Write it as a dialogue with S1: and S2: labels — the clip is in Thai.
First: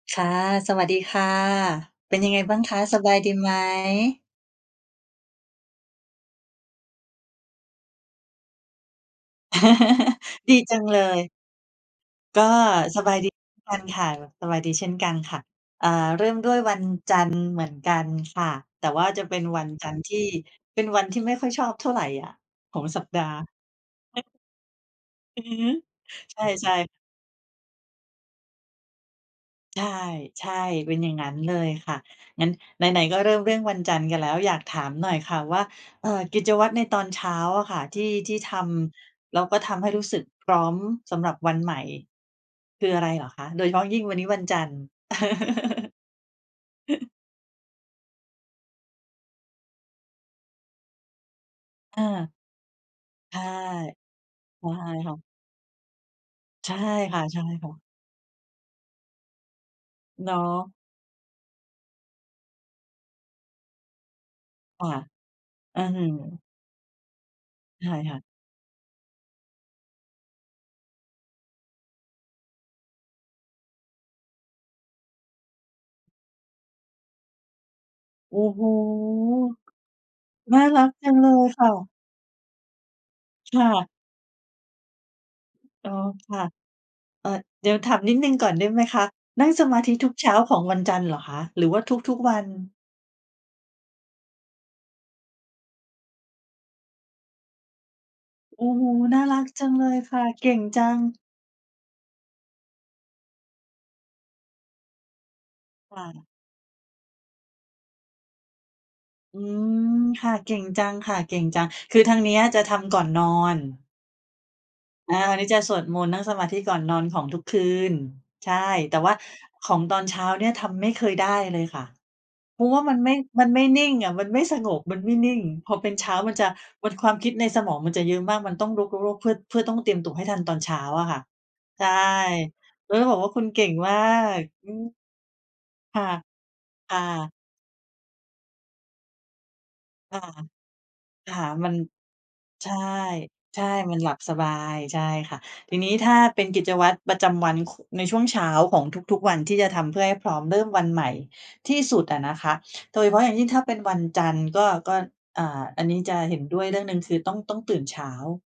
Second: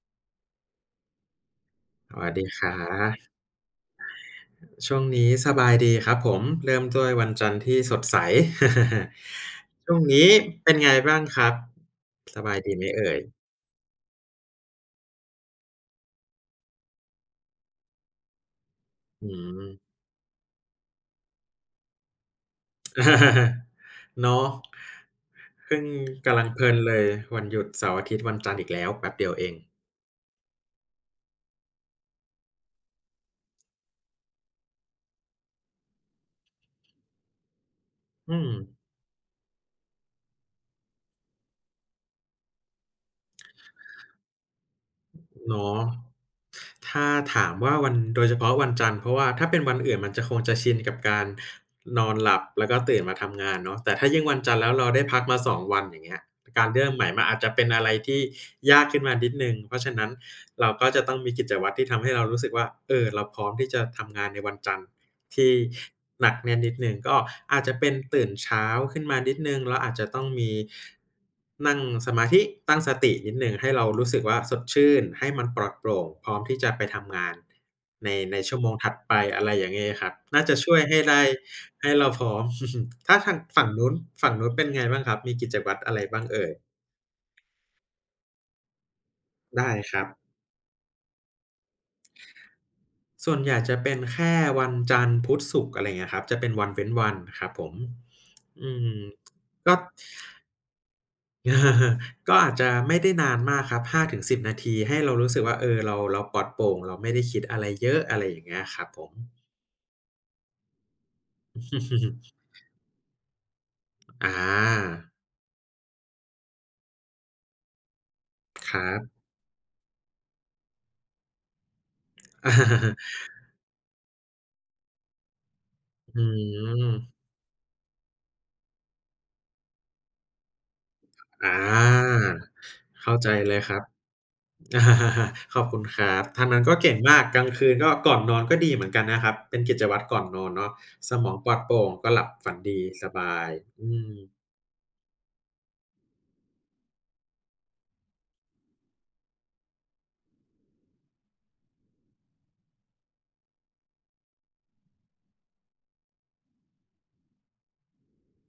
S1: ค่ะ สวัสดีค่ะ เ
S2: ส
S1: ป็น
S2: ว
S1: ยั
S2: ัส
S1: งไง
S2: ดี
S1: บ้า
S2: ค
S1: ง
S2: รั
S1: คะ สบ
S2: บ
S1: ายดีไหม?
S2: ช่วงนี้สบายดีครับผม เริ่มด้วยวันจันทร์ที่สดใส ช่วงนี้
S1: ดี
S2: เป็
S1: จ
S2: น
S1: ัง
S2: ไง
S1: เล
S2: บ้าง
S1: ย
S2: ครับ ส
S1: ก็
S2: บายดีไหมเ
S1: ส
S2: อ
S1: บ
S2: ่
S1: ายดี
S2: ย?
S1: เช่นกันค่ะ สบายดีเช่นกันค่ะ อ่า เริ่มด้วยวันจันทร์เหมือนกันค่ะ แต่ว่าจะ
S2: อื
S1: เป็นวัน
S2: ม
S1: จันทร์ที่เป็นวันที่ไม่ค่อยชอบเท่าไรอะของสัปดาห์ อือ
S2: เนาะ
S1: อือฮึ
S2: เพิ่ง ก
S1: ใ
S2: ำลังเพล
S1: ช
S2: ิ
S1: ่
S2: น
S1: ๆ
S2: เลยวันหยุดเสาร์อาทิตย์ วันจันทร์อีกแล้ว แป๊บเดียวเอง
S1: ใช่ ใช่ เป็นอย่างนั้นเลยค่ะ งั้นไหน ๆ ก็เริ่มเรื่องวันจันทร์กันแล้ว อยากถามหน่อยค่ะว่า เอ่อ กิจวัตรในตอนเช้าอะค่ะ ที่ ท
S2: อื
S1: ี่ท
S2: ม
S1: ำ แล้วก็ทำให้รู้สึกพร้อมสำหรับวันใหม่ คืออะไรเหรอคะ? โดยเฉพาะยิ่งวันนี้วันจันทร์
S2: เนาะ ถ้าถามว่าวัน โดยเฉพาะวันจันทร์ เพราะว่าถ้าเป็นวันอื่นมันจะ คงจะชินกับการนอนหล
S1: เออ
S2: ับ แล้วก็ ตื่นมาท
S1: ใช่
S2: ำงานเนาะ แต่ถ้ายิ่งวันจันทร์
S1: ใช
S2: แล้
S1: ่
S2: วเราได้
S1: ค่
S2: พั
S1: ะ
S2: กมา 2 วัน อย่างเงี้ย กา
S1: ใ
S2: ร
S1: ช่
S2: เริ่มใหม่
S1: ค
S2: ม
S1: ่
S2: ันอาจจะเป็น
S1: ะ
S2: อ
S1: ๆ
S2: ะไรที่ยากขึ้นมานิดหนึ่ง เพราะฉะนั้น
S1: เนา
S2: เรา
S1: ะ
S2: ก็จะต้องมีกิจวัตรที่ทำให้เรารู้สึกว่า เออ เราพร้อมที่จะทำงานในวันจันท
S1: ค
S2: ร
S1: ่
S2: ์
S1: ะ
S2: ที่
S1: อื้อฮือ
S2: หนักแน่นนิดหนึ่ง ก็อาจจะเป
S1: ใช
S2: ็
S1: ่
S2: น
S1: ค่
S2: ต
S1: ะ
S2: ื่นเช้าขึ้นมานิดหนึ่ง เราอาจจะต้องมี นั่งสมาธิ ตั้งสตินิดหนึ่ง ให้เรารู้สึกว่าสดชื่น ให้มันปลอดโปร่ง พร้อมที่จะไปทำงาน ใน ใ
S1: โ
S2: น
S1: อ้
S2: ชั่
S1: โ
S2: ว
S1: ฮ!
S2: โมงถัดไป อะไรอย่างงี้ครับ น่าจ
S1: น
S2: ะ
S1: ่า
S2: ช่ว
S1: ร
S2: ย
S1: ัก
S2: ให้
S1: จั
S2: ได
S1: ง
S2: ้
S1: เลยค่ะ
S2: ให้เราพร้อม ถ้าทาง
S1: ค
S2: ฝั
S1: ่
S2: ่งน
S1: ะ
S2: ู้น ฝั่งนู้นเป็นไง บ้างครับ มีกิจวัตร
S1: อ๋
S2: อ
S1: อ
S2: ะไรบ้าง
S1: ค
S2: เอ
S1: ่ะ
S2: ่ย?
S1: เอ่อ เดี๋ยวถามนิดหนึ่งก่อนได้ไหมคะ นั่ง
S2: ไ
S1: ส
S2: ด้
S1: มาธิ
S2: ครั
S1: ทุ
S2: บ
S1: กเช้าของวันจันทร์เหรอคะ หรือว่าทุก ๆ วัน?
S2: ส่วนใหญ่จะเป็นแค่วันจันทร์ พุธ ศุกร์ อะไรอย่างเงี้ยครับ จะเป็นวันเว้นวันอะครับผม
S1: โอ
S2: อื
S1: ้โฮ!
S2: ม
S1: น่ารัก จั
S2: ก
S1: ง
S2: ็
S1: เลยค่ะ เก่งจัง
S2: ก็อาจจะไม่ได้นานมากครับ 5-10 นาที ให้เรารู้สึกว่า เออ เรา
S1: ค่
S2: เร
S1: ะ
S2: าปลอดโปร่ง เราไม่ได้คิดอะไรเยอะ อะไรอย่างเงี้ยครับผม
S1: อืม ค่ะ เก่งจังค่ะ เก่งจัง คือทางเนี้ยจะทำก่อนนอน
S2: อา
S1: อา นี่จะสวดมนต์นั่งสมาธิก่อนนอนของทุกคืน ใช่
S2: ครั
S1: แต่ว
S2: บ
S1: ่าของตอนเช้าเนี่ยทำไม่เคยได้เลยค่ะ เพราะว่ามันไม่ มันไม่นิ่งอะ มันไม่สงบ มันไม่นิ่ง พอเป็นเช้า
S2: อื
S1: มันจะ มวลควา
S2: ม
S1: มคิดในสมองมันจะเยอะมาก มันต้องรก รก รก เพื่อ เพื่อต้องเตรียมตัวให้ทันตอนเช้าอะค่ะ
S2: อา
S1: ใช่ ก็เล
S2: เ
S1: ย
S2: ข้
S1: บ
S2: า
S1: อกว
S2: ใ
S1: ่
S2: จ
S1: าคุณ
S2: เล
S1: เก
S2: ย
S1: ่ง
S2: ครับ
S1: มาก อืม
S2: ขอบคุณ
S1: ค
S2: ค
S1: ่
S2: ร
S1: ะ
S2: ับ ทางนั้นก็เก
S1: ค
S2: ่ง
S1: ่
S2: มาก
S1: ะ
S2: กลางคืนก็ ก่อนนอนก็ดีเหมือนกันนะครับ เป็นกิจวัตร
S1: ค
S2: ก
S1: ่
S2: ่อ
S1: ะ
S2: นนอนเนาะ สมอ
S1: ค
S2: ง
S1: ่
S2: ป
S1: ะ
S2: ลอด
S1: ม
S2: โ
S1: ั
S2: ป
S1: น
S2: ร่งก็หลับฝัน
S1: ใช
S2: ด
S1: ่
S2: ี สบาย
S1: ใช่
S2: อื
S1: มันหลับส
S2: ม
S1: บาย ใช่ค่ะ ทีนี้ถ้าเป็นกิจวัตรประจำวัน ข ในช่วงเช้าของทุก ๆ วันที่จะทำเพื่อให้พร้อมเริ่มวันใหม่ที่สุดอะนะคะ โดยเฉพาะอย่างยิ่งถ้าเป็นวันจันทร์ก็ ก็ อ่า อันนี้จะเห็นด้วยเรื่องหนึ่ง คือต้อง ต้องตื่นเช้า